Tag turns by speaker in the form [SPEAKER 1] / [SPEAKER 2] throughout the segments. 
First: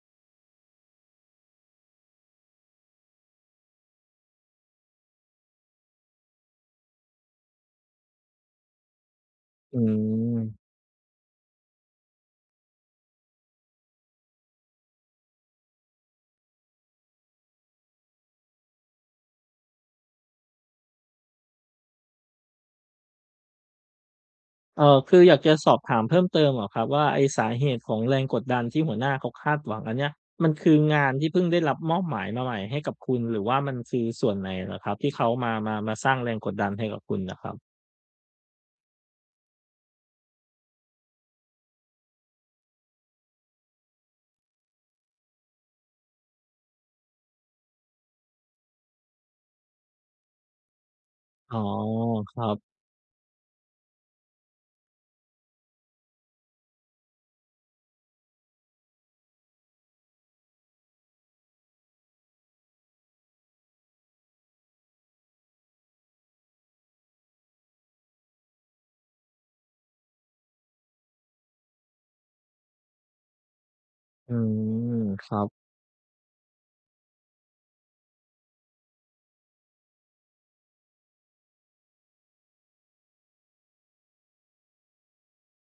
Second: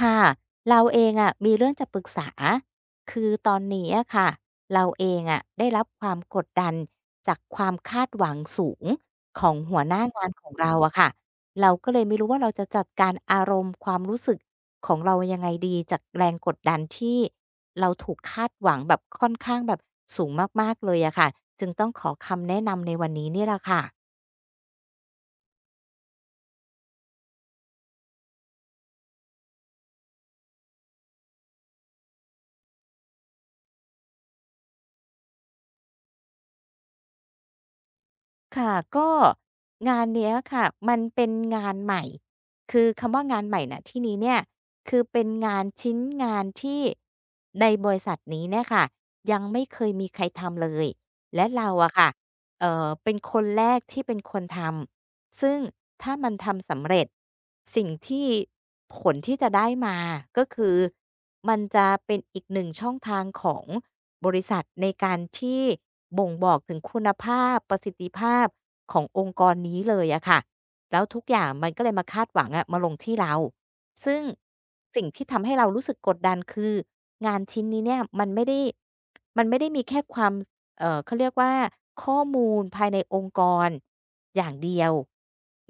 [SPEAKER 1] ค่ะเราเองอะมีเรื่องจะปรึกษาคือตอนนี้อะค่ะเราเองอะได้รับความกดดันจากความคาดหวังสูงของ
[SPEAKER 2] อื
[SPEAKER 1] หัวหน้างานของ
[SPEAKER 2] ม
[SPEAKER 1] เราอะค่ะเราก็เลยไม่รู้ว่าเราจะจัดการอารมณ์ความรู้สึกของเรายังไงดีจากแรงกดดันที่เราถูกคาดหวังแบบค่อนข้างแบบสูงมากๆเลยอะค่ะจึงต้องขอคำแนะนำในวันนี้นี่แหละค่ะ
[SPEAKER 2] คืออยากจะสอบถามเพิ่มเติมอะครับว่าไอ้สาเหตุของแรงกดดันที่หัวหน้าเขาคาดหวังอันเนี้ยมันคืองานที่เพิ่งได้รับมอบหมายมาใหม่ให้กับคุณหรือว่ามันคือส่วนไหนเหรอครับที่เขามาสร้างแรงกดดันให้กับคุณน่ะครับ
[SPEAKER 1] ค่ะก็งานเนี้ยค่ะมันเป็นงานใหม่คือคำว่างานใหม่ณที่นี้เนี่ยคือเป็นงานชิ้นงานที่ในบริษัทนี้เนี่ยค่ะยังไม่เคยมีใครทำเลยและ
[SPEAKER 2] อ๋อ
[SPEAKER 1] เราอะค่ะ
[SPEAKER 2] ครับ
[SPEAKER 1] เป็นคนแรกที่เป็นคนทำ ซึ่งถ้ามันทำสำเร็จสิ่งที่ผลที่จะได้มาก็คือมันจะเป็นอีกหนึ่งช่องทางของบริษัทในการที่บ่งบอกถึงคุณภาพประสิทธิภาพขององค์กรนี้เลยอะค่ะแล้วทุกอย่างมันก็เลยมาคาดหวังอะมาลงที่เราซึ่ง
[SPEAKER 2] อืม
[SPEAKER 1] สิ่ง
[SPEAKER 2] ค
[SPEAKER 1] ที่
[SPEAKER 2] รั
[SPEAKER 1] ทำ
[SPEAKER 2] บ
[SPEAKER 1] ให้เรารู้สึกกดดันคืองานชิ้นนี้เนี่ยมันไม่ได้มีแค่ความ เขาเรียกว่าข้อมูลภายในองค์กรอย่างเดียว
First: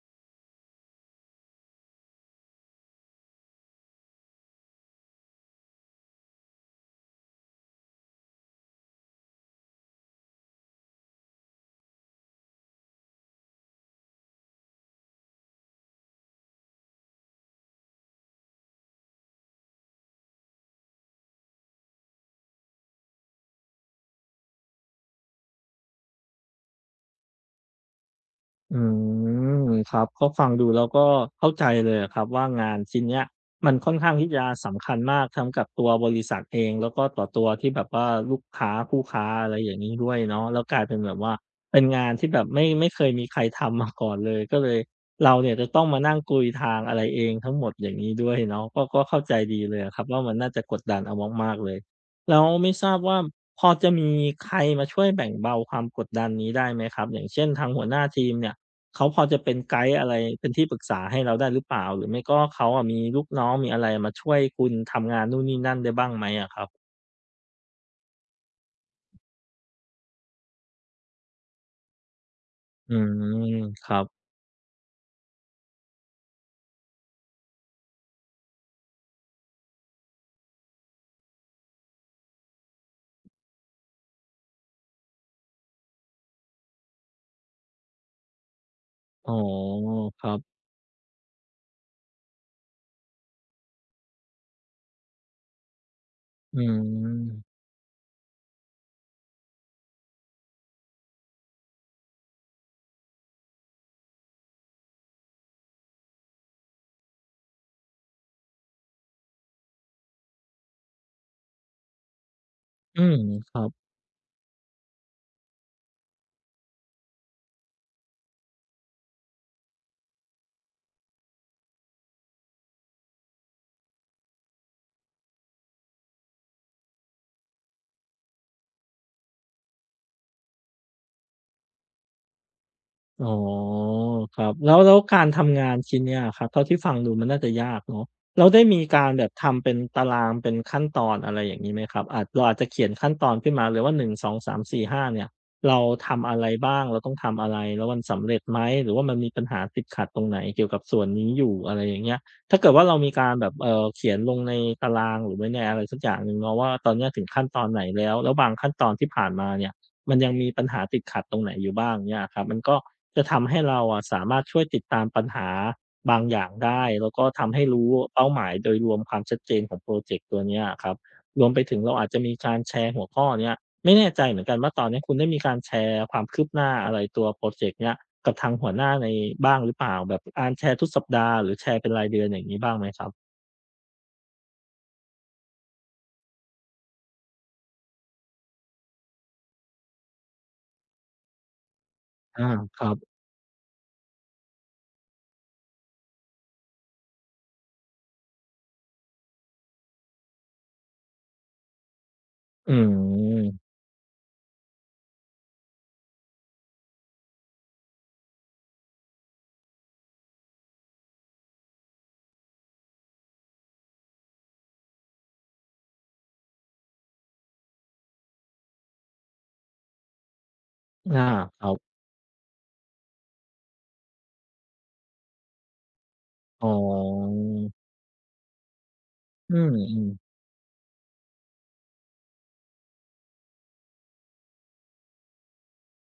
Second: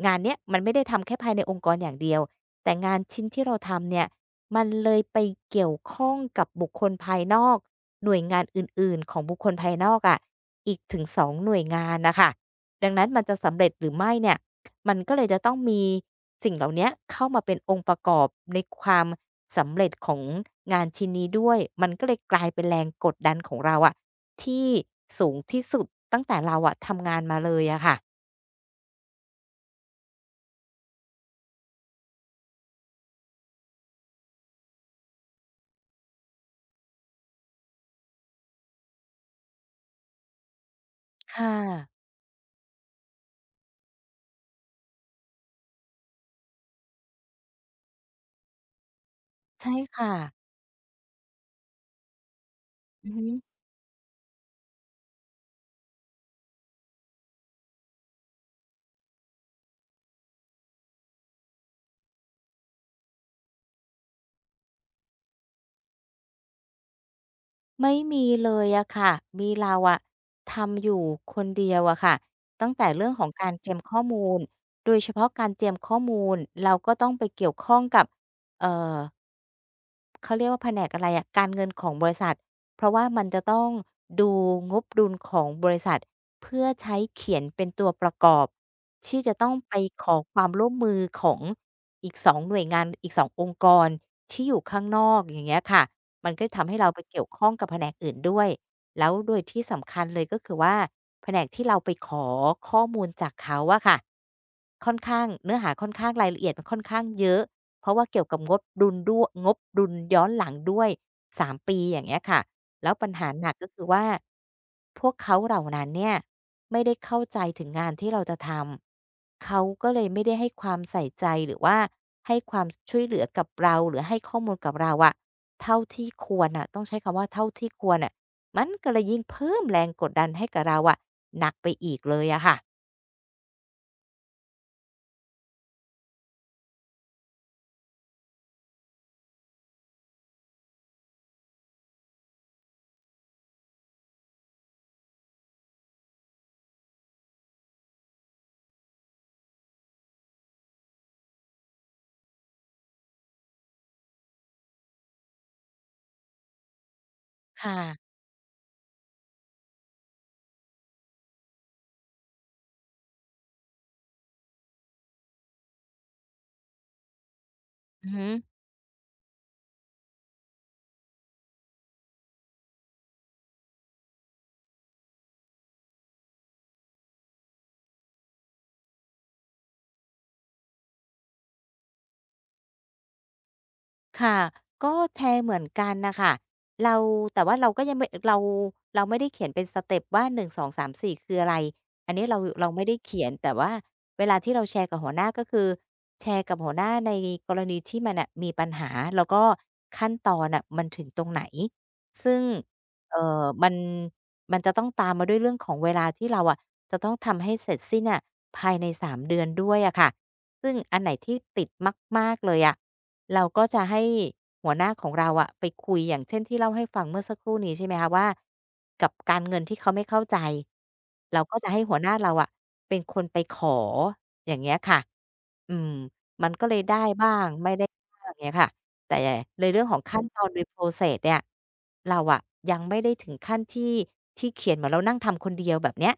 [SPEAKER 1] งานเนี้ยมันไม่ได้ทำแค่ภายในองค์กรอย่างเดียวแต่งานชิ้นที่เราทำเนี่ยมันเลยไปเกี่ยวข้องกับบุคคลภายนอกหน่วยงานอื่นๆของบุคคลภายนอกอะะอีกถึง2หน่วยงานนะคะดังนั้นมันจะสำเร็จหรือไม่เนี่ยมันก็เลยจะต้องมีสิ่งเหล่าเนี้ยเข้ามาเป็นองค์ประกอบในความสำเร็จของงานชิ้นนี้ด้วยมันก็เลยกลายเป็นแรงกดดันของเราอะ ที่สูงที่สุดตั้งแต่เราอะทำงานมาเลยอะค่ะ
[SPEAKER 2] อืมครับก็ฟังดูแล้วก็เข้าใจเลยอะครับว่างานชิ้นเนี้ยมันค่อนข้างที่จะสำคัญมากทั้งกับตัวบริษัทเองแล้วก็ต่อตัวที่แบบว่าลูกค้าคู่ค้าอะไรอย่างนี้ด้วยเนาะแล้วกลายเป็นแบบว่า
[SPEAKER 1] ค่ะ
[SPEAKER 2] เป็นงานที่แบบไม่เคยมีใครทำมาก่อนเลยก็เลยเราเนี่ยจะต้องมานั่งกุยทางอะไรเองทั้งหมดอย่างนี้ด้วยเนาะก็เข้าใจดี
[SPEAKER 1] ใช่
[SPEAKER 2] เลยอะครับ
[SPEAKER 1] ค่ะ
[SPEAKER 2] ว่ามันน่าจะกดดันเอามากๆเลยแล้วไม่ทราบ
[SPEAKER 1] อือ
[SPEAKER 2] ว่า
[SPEAKER 1] ฮึ
[SPEAKER 2] พอจะมีใครมาช่วยแบ่งเบาความกดดันนี้ได้ไหมครับอย่างเช่นทางหัวหน้าทีมเนี่ย เขาพอจะเป็นไกด์อะไรเป็นที่ปรึกษาให้เราได้หรือเปล่าหรือไม่ก็เขาอะมีลูกน้องมีอะไรมาช่วยคุณทำงานนู่นนี่นั่นได้บ้างไหมอะครับ
[SPEAKER 1] ไม่มีเลยอะค่ะมีเราอะทำอยู่คนเดียวอะค่ะตั้งแต่
[SPEAKER 2] อื
[SPEAKER 1] เรื่องของการ
[SPEAKER 2] ม
[SPEAKER 1] เตรียม
[SPEAKER 2] ครั
[SPEAKER 1] ข้อ
[SPEAKER 2] บ
[SPEAKER 1] มูลโดยเฉพาะการเตรียมข้อมูลเราก็ต้องไปเกี่ยวข้องกับเอ่อ เขาเรียกว่าแผนกอะไรอะการเงินของบริษัทเพราะว่ามันจะต้องดูงบดุลของบริษัทเพื่อใช้เขียนเป็นตัวประกอบที่
[SPEAKER 2] อ๋อ
[SPEAKER 1] จะต้องไปขอ
[SPEAKER 2] ครั
[SPEAKER 1] ความ
[SPEAKER 2] บ
[SPEAKER 1] ร่วมมือของอีกสองหน่วยงานอีกสององค์กรที่อยู่ข้างนอกอย่างเงี้ยค่ะมันก็
[SPEAKER 2] อื
[SPEAKER 1] ทำให้เราไปเกี่ยวข้
[SPEAKER 2] ม
[SPEAKER 1] องกับแผนกอื่นด้วยแล้วโดยที่สำคัญเลยก็คือว่าแผนกที่เราไปขอข้อมูลจากเขาอะค่ะค่อนข้างเนื้อหาค่อนข้างรายละเอียดมันค่อนข้างเยอะ เพราะว่าเกี่ยวกับงบดุลด้วยงบดุลย้อนหลังด้วยสามปีอย่างเงี้ยค่ะแล้ว
[SPEAKER 2] อื
[SPEAKER 1] ปัญ
[SPEAKER 2] ม
[SPEAKER 1] หาห
[SPEAKER 2] ค
[SPEAKER 1] นัก
[SPEAKER 2] รั
[SPEAKER 1] ก็
[SPEAKER 2] บ
[SPEAKER 1] คือว่าพวกเขาเหล่านั้นเนี่ยไม่ได้เข้าใจถึงงานที่เราจะทำเขาก็เลยไม่ได้ให้ความใส่ใจหรือว่าให้ความช่วยเหลือกับเราหรือให้ข้อมูลกับเราอะเท่าที่ควรน่ะต้องใช้คำว่าเท่าที่ควรน่ะมันก็เลยยิ่งเพิ่มแรงกดดันให้กับเราอะหนักไปอีกเลยอะค่ะ
[SPEAKER 2] อ๋อครับแล้วการทำงานชิ้นเนี้ยอะครับเท่าที่ฟังดูมันน่าจะยากเนาะแล้วได้มีการแบบทำเป็นตารางเป็นขั้นตอนอะไรอย่างงี้ไหมครับอาจเราอาจจะเขียนขั้นตอนขึ้นมาเลยว่าหนึ่งสองสามสี่ห้าเนี่ยเราทำอะไรบ้างเราต้องทำอะไรแล้วมันสำเร็จไหมหรือว่ามันมีปัญหาติดขัดตรงไหนเกี่ยวกับส่วนนี้อยู่อะไรอย่างเงี้ยถ้าเกิดว่าเรามีการแบบเขียนลงในตารางหรือไว้ในอะไรสักอย่างหนึ่งเนาะว่าตอนเนี้ยถึงขั้นตอน
[SPEAKER 1] ค่ะ
[SPEAKER 2] ไหนแล้วบางขั้นตอนที่ผ่านมาเนี่ยมันยังมีปัญหาติดขัดตรงไหนอยู่บ้างเงี้ยอะครับมันก็ จะทำให้เราอะสามารถช่วยติดตามปัญหาบางอย่างได้แล้วก็ทำให้รู้
[SPEAKER 1] อือ
[SPEAKER 2] เป้า
[SPEAKER 1] ฮึ
[SPEAKER 2] หมายโดยรวมความชัดเจนของพรอเจกต์ตัวเนี้ยอะครับรวมไปถึงเราอาจจะมีการแชร์หัวข้อเนี้ยไม่แน่ใจเหมือนกันว่าตอนเนี้ยคุณได้มีการแชร์ความคืบหน้าอะไรตัวพรอเจกต์เนี้ยกับทางหัวหน้าในบ้างหรือเปล่าแบบการแชร์ทุกสัปดาห์หรือแชร์เป็นรายเดือนอย่างงี้บ้างไหมครับ
[SPEAKER 1] ค่ะก็แชร์เหมือนกันน่ะค่ะเราแต่ว่าเราก็ยังไม่เราเราไม่ได้เขียนเป็นสเต็ปว่า1 2 3 4คืออะไรอันนี้เรา
[SPEAKER 2] อา
[SPEAKER 1] เรา
[SPEAKER 2] ค
[SPEAKER 1] ไม่
[SPEAKER 2] รั
[SPEAKER 1] ได้
[SPEAKER 2] บ
[SPEAKER 1] เขียนแต่ว่าเวลาที่เราแชร์กับหัวหน้าก็คือแชร์กับหัวหน้าในกรณีที่มันน่ะมีปัญหาแล้วก็ขั้นตอนน่ะมันถึงตรงไหนซึ่ง
[SPEAKER 2] อื
[SPEAKER 1] เอ่อมัน
[SPEAKER 2] ม
[SPEAKER 1] มันจะต้องตามมาด้วยเรื่องของเวลาที่เราอะจะต้องทำให้เสร็จสิ้นน่ะภายใน3เดือนด้วยอะค่ะ ซึ่งอันไหนที่ติดมากๆเลยอะเราก็จะให้หัวหน้าของเราอะไปคุยอย่างเช่นที่เล่าให้ฟังเมื่อสักครู่นี้ใช่ไหมคะว่ากับการเงินที่เขาไม่เข้าใจ
[SPEAKER 2] อา
[SPEAKER 1] เราก็
[SPEAKER 2] ครั
[SPEAKER 1] จะให้
[SPEAKER 2] บ
[SPEAKER 1] หัวหน้าเราอะเป็นคนไปขออย่างเงี้ยค่ะอืมมัน
[SPEAKER 2] อ๋
[SPEAKER 1] ก็เลยได้บ้า
[SPEAKER 2] อ
[SPEAKER 1] งไม่ได้บ้างเงี้ยค่ะแต่
[SPEAKER 2] อื
[SPEAKER 1] ในเรื่องของ
[SPEAKER 2] ม
[SPEAKER 1] ขั้น
[SPEAKER 2] ๆ
[SPEAKER 1] ตอนโดย process เนี่ยเราอะยังไม่ได้ถึงขั้นที่เขียนเหมือนเรานั่งทำคนเดียวแบบเนี้ย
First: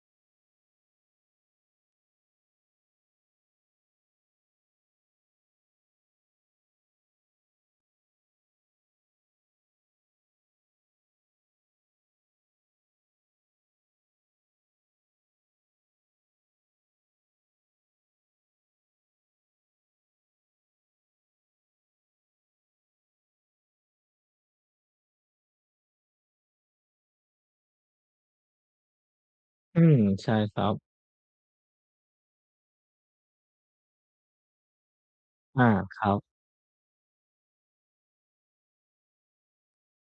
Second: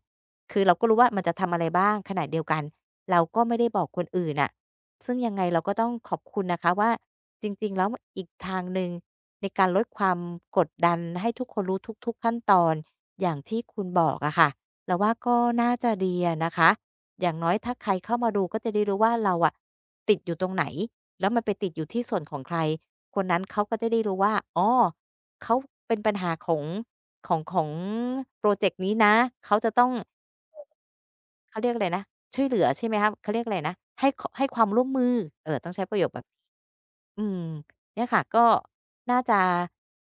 [SPEAKER 1] คือเราก็รู้ว่ามันจะทำอะไรบ้างขณะเดียวกัน เราก็ไม่ได้บอกคนอื่นน่ะซึ่งยังไงเราก็ต้องขอบคุณนะคะว่าจริงๆแล้วอีกทางหนึ่งในการลดความกดดันให้ทุกคนรู้ทุกๆขั้นตอนอย่างที่คุณบอกอะค่ะเราว่าก็น่าจะดีอะนะคะอย่างน้อยถ้าใครเข้ามาดูก็จะได้รู้ว่าเราอะติดอยู่ตรงไหนแล้วมันไปติดอยู่ที่ส่วนของใครคนนั้นเขาก็จะได้รู้ว่าอ๋อเขาเป็นปัญหาของของพรอเจกต์นี้นะเขาจะ
[SPEAKER 2] อื
[SPEAKER 1] ต้อง
[SPEAKER 2] มใช่ครับ
[SPEAKER 1] เขาเรียกอะไรนะ ช่วยเหลือใช่ไหมครับเขาเรียกอะไรนะให้ขให้ความร่วมมือเออ
[SPEAKER 2] อา
[SPEAKER 1] ต้องใช้ป
[SPEAKER 2] ค
[SPEAKER 1] ระโยค
[SPEAKER 2] รั
[SPEAKER 1] แบบ
[SPEAKER 2] บ
[SPEAKER 1] อืมเนี่ยค่ะก็น่าจะ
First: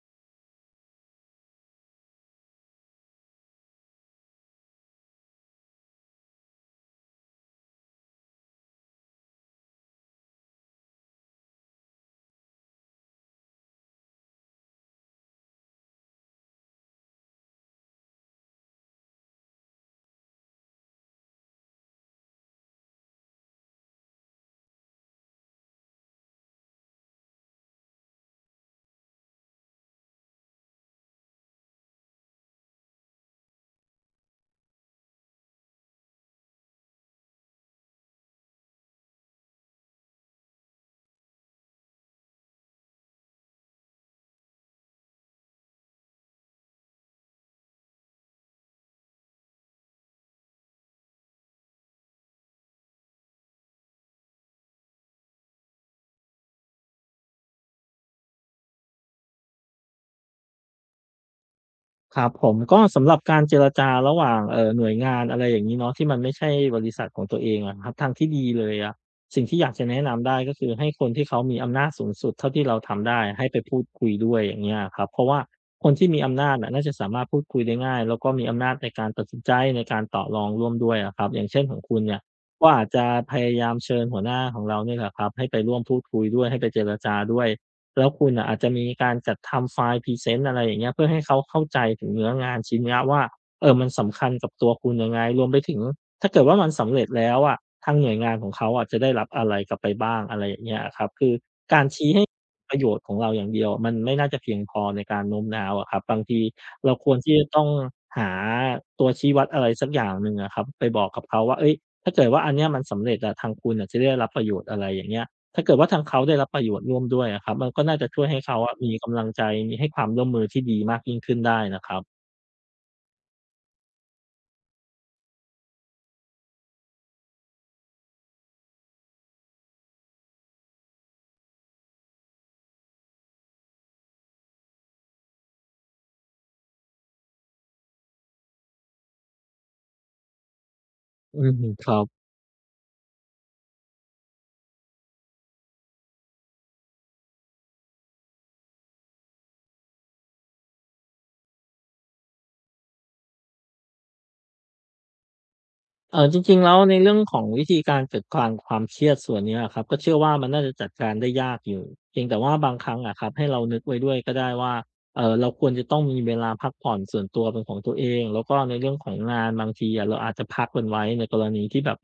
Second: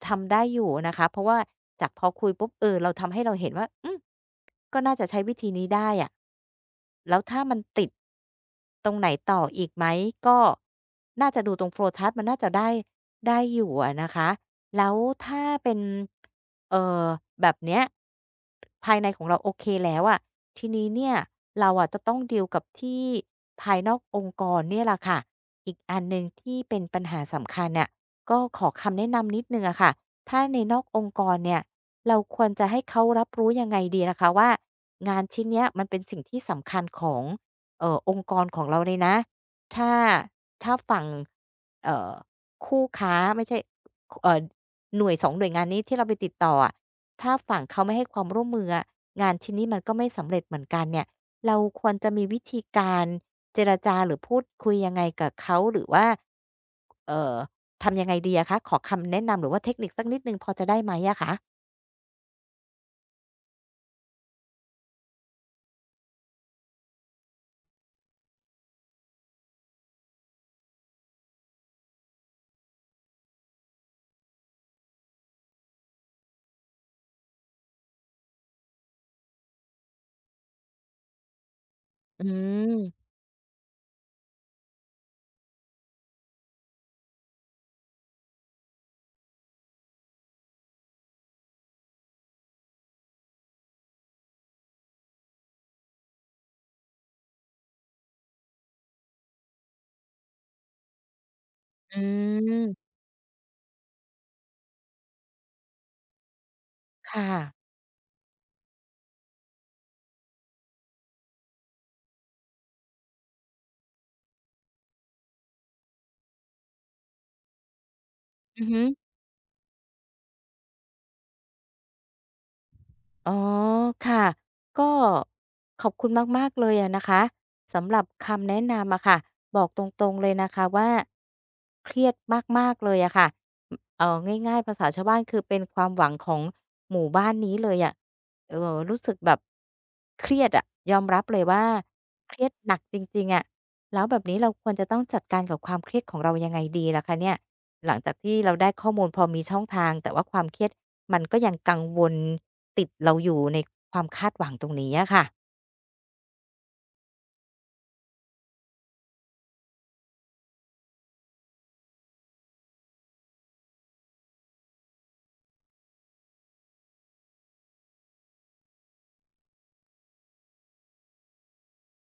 [SPEAKER 1] ทำได้อยู่นะคะเพราะว่าจากพอคุยปุ๊บเออเราทำให้เราเห็นว่าอืมก็น่าจะใช้วิธีนี้ได้อะแล้วถ้ามันติดตรงไหนต่ออีกไหมก็น่าจะดูตรงโฟลว์ชาร์ตมันน่าจะได้อยู่อะนะคะแล้วถ้าเป็นเอ่อแบบเนี้ย ภายในของเราโอเคแล้วอะทีนี้เนี่ยเราอะจะต้องดีลกับที่ภายนอกองค์กรเนี่ยแหละค่ะอีกอันหนึ่งที่เป็นปัญหาสำคัญน่ะก็ขอคำแนะนำนิดหนึ่งอะค่ะถ้าในนอกองค์กรเนี่ยเราควรจะให้เขารับรู้ยังไงดีนะคะว่างานชิ้นเนี้ยมันเป็นสิ่งที่สำคัญขององค์กรของเราเลยนะถ้าถ้าฝั่งเอ่อคู่ค้าไม่ใช่เอ่อหน่วย2หน่วยงานนี้ที่เราไปติดต่ออะ ถ้าฝั่งเขาไม่ให้ความร่วมมืออะงานชิ้นนี้มันก็ไม่สำเร็จเหมือนกันเนี่ยเราควรจะมีวิธีการเจรจาหรือพูดคุยยังไงกับเขาหรือว่าเอ่อทำยังไงดีอะคะขอคำแนะนำหรือว่าเทคนิคสักนิดหนึ่งพอจะได้ไหมอะคะ
[SPEAKER 2] ครับผมก็สำหรับการเจรจาระหว่างหน่วยงานอะไรอย่างงี้เนาะที่มันไม่ใช่บริษัทของตัวเองอะครับทางที่ดีเลยอะสิ่งที่อยากจะแนะนำได้ก็คือให้คนที่เขามีอำนาจสูงสุดเท่าที่เราทำได้ให้ไปพูดคุยด้วยอย่างเงี้ยอะครับเพราะว่าคนที่มีอำนาจน่ะน่าจะสามารถพูดคุยได้ง่ายแล้วก็มีอำนาจในการตัดสินใจในการต่อรองร่วมด้วยอะครับอย่างเช่นของคุณเนี่ย
[SPEAKER 1] อื
[SPEAKER 2] ก็อาจจะ
[SPEAKER 1] ม
[SPEAKER 2] พยายามเชิญหัวหน้าของเราเนี่ยแหละครับให้ไปร่วมพูดคุยด้วยให้ไปเจรจาด้วย แล้วคุณน่ะอาจจะมีการจัดทำไฟล์พรีเซนต์อะไรอย่างเงี้ยเพื่อให้เขาเข้าใจถึงเนื้องานชิ้นเนี้ยว่ามันสำคัญกับตัวคุณยังไงรวมไปถึงถ้าเกิดว่ามันสำเร็จแล้วอะทางหน่วยงานของเขาอะจะได้รับอะไรกลับไปบ้างอะไรอย่างเงี้ยอะครับคือการ
[SPEAKER 1] อ
[SPEAKER 2] ชี้ให้
[SPEAKER 1] ื
[SPEAKER 2] ประโย
[SPEAKER 1] ม
[SPEAKER 2] ชน์ของเราอย่างเดียวมันไม่น่าจะเพียงพอในการโน้มน้าวอะครับบางทีเราควร
[SPEAKER 1] ค่ะ
[SPEAKER 2] ที่จะต้องหาตัวชี้วัดอะไรสักอย่างหนึ่งอะครับไปบอกกับเขาว่าเฮ้ยถ้าเกิดว่าอันเนี้ยมันสำเร็จอะทางคุณน่ะจะได้รับประโยชน์อะไรอย่างเงี้ย ถ้าเกิดว่าทางเขาได้รับประโยชน์ร่วมด้วยอะครับมันก็น่าจะช่วยให้เขา
[SPEAKER 1] อือ
[SPEAKER 2] อะ
[SPEAKER 1] ฮึ
[SPEAKER 2] มีกำลังใจมีให้ความร่วมมือที่ดีมากยิ่งขึ้นได้นะครับ
[SPEAKER 1] อ๋อค่ะก็ขอบคุณมากๆเลยอะนะคะสำหรับคำแนะนำอะค่ะบอกตรงๆเลยนะคะว่าเครียดมากๆเลยอะค่ะเออง่ายๆภาษาชาวบ้านคือเป็นความหวังของหมู่บ้านนี้เลยอะรู้สึกแบบเครียดอะยอมรับเล
[SPEAKER 2] อื
[SPEAKER 1] ย
[SPEAKER 2] ม
[SPEAKER 1] ว่า
[SPEAKER 2] ครับ
[SPEAKER 1] เครียดหนักจริงๆอะ แล้วแบบนี้เราควรจะต้องจัดการกับความเครียดของเรายังไงดีล่ะคะเนี่ยหลังจากที่เราได้ข้อมูลพอมีช่องทางแต่ว่าความเครียดมันก็ยังกังวลติดเราอยู่ในความคาดหวังตรงนี้อะค่ะ
[SPEAKER 2] จริงๆแล้วในเรื่องของวิธีการจัดการความเครียดส่วนเนี้ยอะครับก็เชื่อว่ามันน่าจะจัดการได้ยากอยู่เพียงแต่ว่าบางครั้งอะครับให้เรานึกไว้ด้วยก็ได้ว่าเราควรจะต้องมีเวลาพักผ่อนส่วนตัวเป็นของตัวเองแล้วก็ในเรื่องของงานบางทีอะเราอาจจะพักมันไว้ในกรณีที่แบบ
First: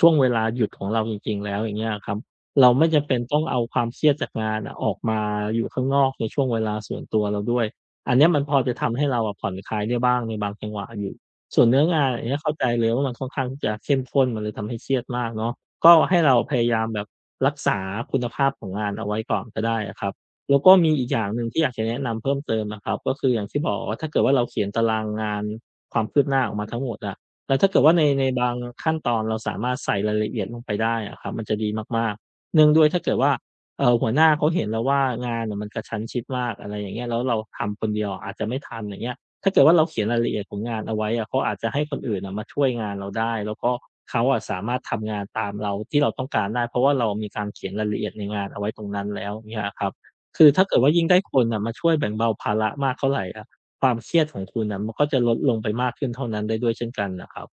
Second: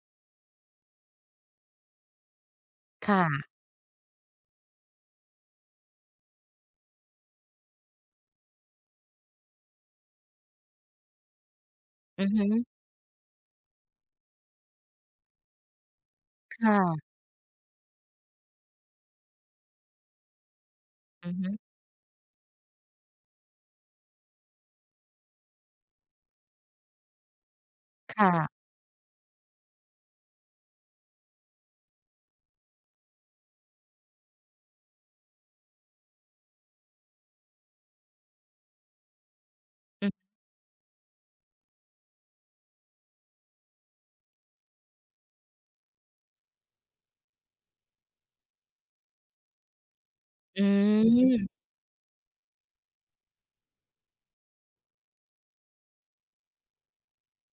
[SPEAKER 2] ช่วงเวลาหยุดของเราจริงๆแล้วอย่างเงี้ยอะครับเราไม่จำเป็น
[SPEAKER 1] ค่ะ
[SPEAKER 2] ต้องเอาความเครียดจากงานน่ะออกมาอยู่ข้างนอกในช่วงเวลาส่วนตัวเราด้วยอันเนี้ยมันพอจะทำให้เราอะผ่อนคลายได้บ้างในบางจังหวะอยู่ ส่วนเนื้องานอ
[SPEAKER 1] อื
[SPEAKER 2] ย่าง
[SPEAKER 1] อ
[SPEAKER 2] เงี้ย
[SPEAKER 1] ฮึ
[SPEAKER 2] เข้าใจเลยว่ามันค่อนข้างที่จะเข้มข้นมันเลยทำให้เครียดมากเนาะก็ให้เราพ
[SPEAKER 1] ค
[SPEAKER 2] ยายามแบบ
[SPEAKER 1] ่ะ
[SPEAKER 2] รักษาคุณภาพของงานเอาไว้ก่อนก็ได้อะครับแล้วก็มีอีกอย่าง
[SPEAKER 1] อือ
[SPEAKER 2] หนึ่ง
[SPEAKER 1] ฮึ
[SPEAKER 2] ที่อยากจะแนะนำเพิ่มเติมนะครับก็คืออย่างที่บอกว่าถ้าเกิดว่าเราเขียนตารางงานความคืบหน้าออกมาทั้งหมดอะแล้วถ้าเกิดว่าใน
[SPEAKER 1] ค
[SPEAKER 2] ในบาง
[SPEAKER 1] ่ะ
[SPEAKER 2] ขั้นตอนเราสามารถใส่รายละเอียดลงไปได้อะครับมันจะดีมากๆเนื่องด้วยถ้าเกิดว่าหัวหน้าเขาเห็นแล้วว่างานน่ะมันกระชั้นชิดมากอะไรอย่างเงี้ยแล้วเราทำคนเดียวอาจจะไม่ทันอย่างเงี้ย ถ้าเกิดว่าเราเขียน
[SPEAKER 1] อือ
[SPEAKER 2] รายละเอียดของงานเอาไว้อะเขาอาจจะให้คนอื่นอะมาช่วยงานเราได้แล้วก็เขาอะสามารถทำงานตามเราที่เราต้องการได้เพราะว่าเรามีการเขียนรายละเอียดในงานเอาไว้ตรงนั้นแล้วเงี้ยอะครับคือ
[SPEAKER 1] อื
[SPEAKER 2] ถ้าเกิดว่ายิ่งได้คน
[SPEAKER 1] ม
[SPEAKER 2] น่ะมาช่วยแบ่งเบาภาระมากเท่าไรอะความเครียดของคุณน่ะมันก็จะลดลงไปมากขึ้นเท่านั้นได้ด้วยเช่นกันน่ะครับ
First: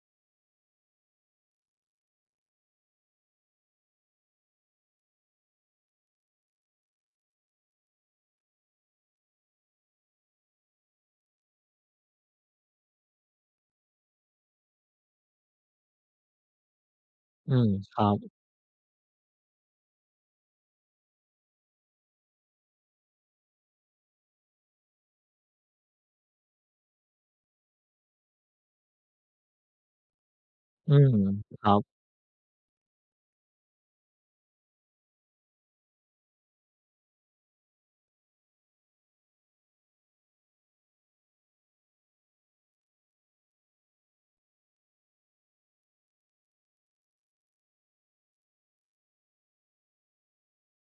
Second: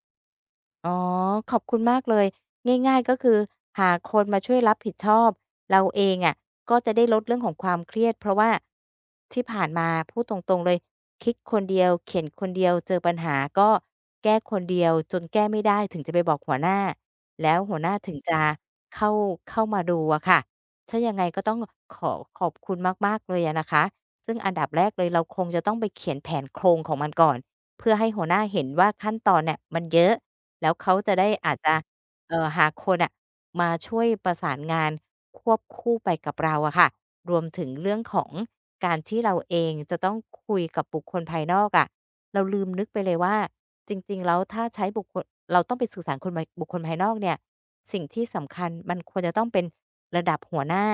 [SPEAKER 1] อ๋อขอบคุณมากเลยง่ายๆก็คือหาคนมาช่วยรับผิดชอบเราเองอะก็จะได้ลดเรื่องของความเครียดเพราะว่าที่ผ่านมาพูดตรงๆเลยคิดคนเดียวเขียนคนเดียวเจอปัญหาก็แก้คนเดียวจนแก้ไม่ได้ถึงจะไปบอกหัวหน้า
[SPEAKER 2] อื
[SPEAKER 1] แล้ว
[SPEAKER 2] ม
[SPEAKER 1] หัวห
[SPEAKER 2] ค
[SPEAKER 1] น้า
[SPEAKER 2] รั
[SPEAKER 1] ถึ
[SPEAKER 2] บ
[SPEAKER 1] งจะเข้าเข้ามาดูอะค่ะถ้ายังไงก็ต้องขอขอบคุณมากๆเลยอะนะคะซึ่งอันดับแรกเลยเราคงจะต้องไปเขียนแผนโครงของมันก่อนเพื่อให้หัวหน้าเห็นว่าขั้นตอนเนี่ยมันเยอะ แล้ว
[SPEAKER 2] อื
[SPEAKER 1] เขา
[SPEAKER 2] ม
[SPEAKER 1] จะได้อาจ
[SPEAKER 2] ครั
[SPEAKER 1] จะ
[SPEAKER 2] บ
[SPEAKER 1] หาคนอะมาช่วยประสานงานควบคู่ไปกับเราอะค่ะรวมถึงเรื่องของการที่เราเองจะต้องคุยกับบุคคลภายนอกอะเราลืมนึกไปเลยว่าจริงๆแล้วถ้าใช้บุคคลเราต้องไปสื่อสารคนภายบุคคลภายนอกเนี่ยสิ่งที่สำคัญมันควรจะต้องเป็นระดับหัวหน้า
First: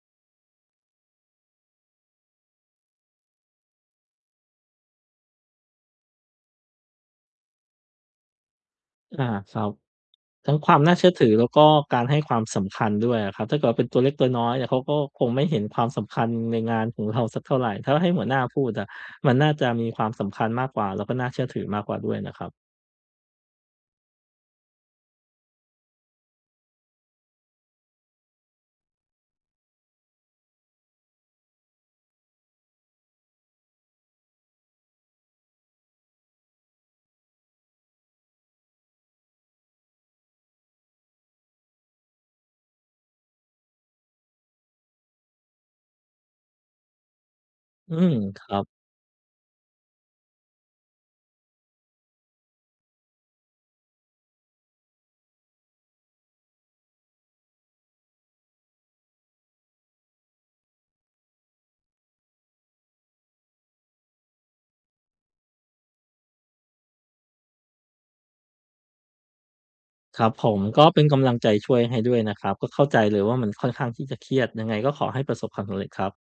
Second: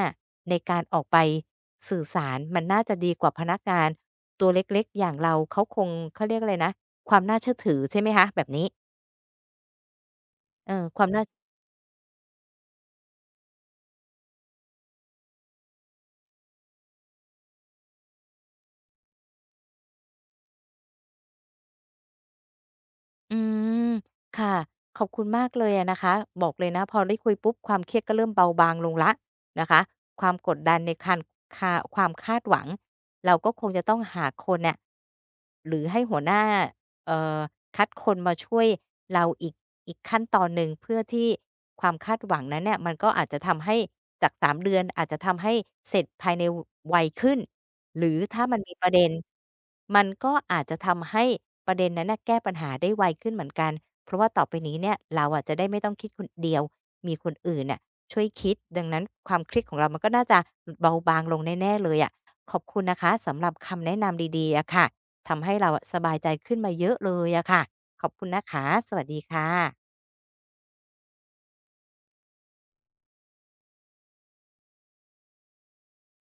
[SPEAKER 1] ในการออกไปสื่อสารมันน่าจะดีกว่าพนักงานตัวเล็กๆอย่างเราเขาคงเขาเรียกอะไรนะความน่าเชื่อถือใช่ไหมคะแบบนี้
[SPEAKER 2] อาครับ ทั้งค
[SPEAKER 1] เอ
[SPEAKER 2] วาม
[SPEAKER 1] อ
[SPEAKER 2] น่า
[SPEAKER 1] ควา
[SPEAKER 2] เชื่
[SPEAKER 1] ม
[SPEAKER 2] อ
[SPEAKER 1] น่า
[SPEAKER 2] ถือแล้วก็การให้ความสำคัญด้วยอะครับถ้าเกิดว่าเป็นตัวเล็กตัวน้อยเนี่ยเขาก็คงไม่เห็นความสำคัญในงานของเราสักเท่าไรถ้าให้หัวหน้าพูดอะมันน่าจะมีความสำคัญมากกว่าแล้วก็น่าเชื่อถือมากกว่าด้วยนะครับ
[SPEAKER 1] อืมค่ะขอบคุณมากเลยอะนะคะบอกเลยนะพอได้คุยปุ๊บความเครียดก็เริ่มเบาบางลงแล้วนะคะความกดดันในคันคาความคาดหวังเราก็คงจะต้องหาคนเนี่ยหรือให้หัวหน้าเอ่อคัดคนมาช่วยเราอีกขั้นตอนหนึ่งเพื่อที่ความคาดหวังนั้นเนี่ยมันก็อาจจะทำให้จาก3 เดือนอาจจะทำให้เสร็จภายในวไวขึ้น
[SPEAKER 2] อื
[SPEAKER 1] หรื
[SPEAKER 2] ม
[SPEAKER 1] อ
[SPEAKER 2] ค
[SPEAKER 1] ถ้า
[SPEAKER 2] รั
[SPEAKER 1] มันมี
[SPEAKER 2] บ
[SPEAKER 1] ประเด็นมันก็อาจจะทำให้ ประเด็นนั้นน่ะแก้ปัญหาได้ไวขึ้นเหมือนกัน เพราะว่าต่อไปนี้เนี่ยเราอะจะได้ไม่ต้องคิดคนเดียว มีคนอื่นน่ะช่วยคิด ดังนั้นความเครียดของเรามันก็น่าจะเบาบางลงแน่ๆเลยอะขอบคุณนะคะสำหรับคำแนะนำดีๆอะค่ะ ทำให้เราอะสบายใจขึ้นมาเยอะเลยอะค่ะ ขอบคุณนะคะ สวัสดีค่ะ
[SPEAKER 2] ครับผมก็เป็นกำลังใจช่วยให้ด้วยนะครับก็เข้าใจเลยว่ามันค่อนข้างที่จะเครียดยังไงก็ขอให้ประสบความสำเร็จครับ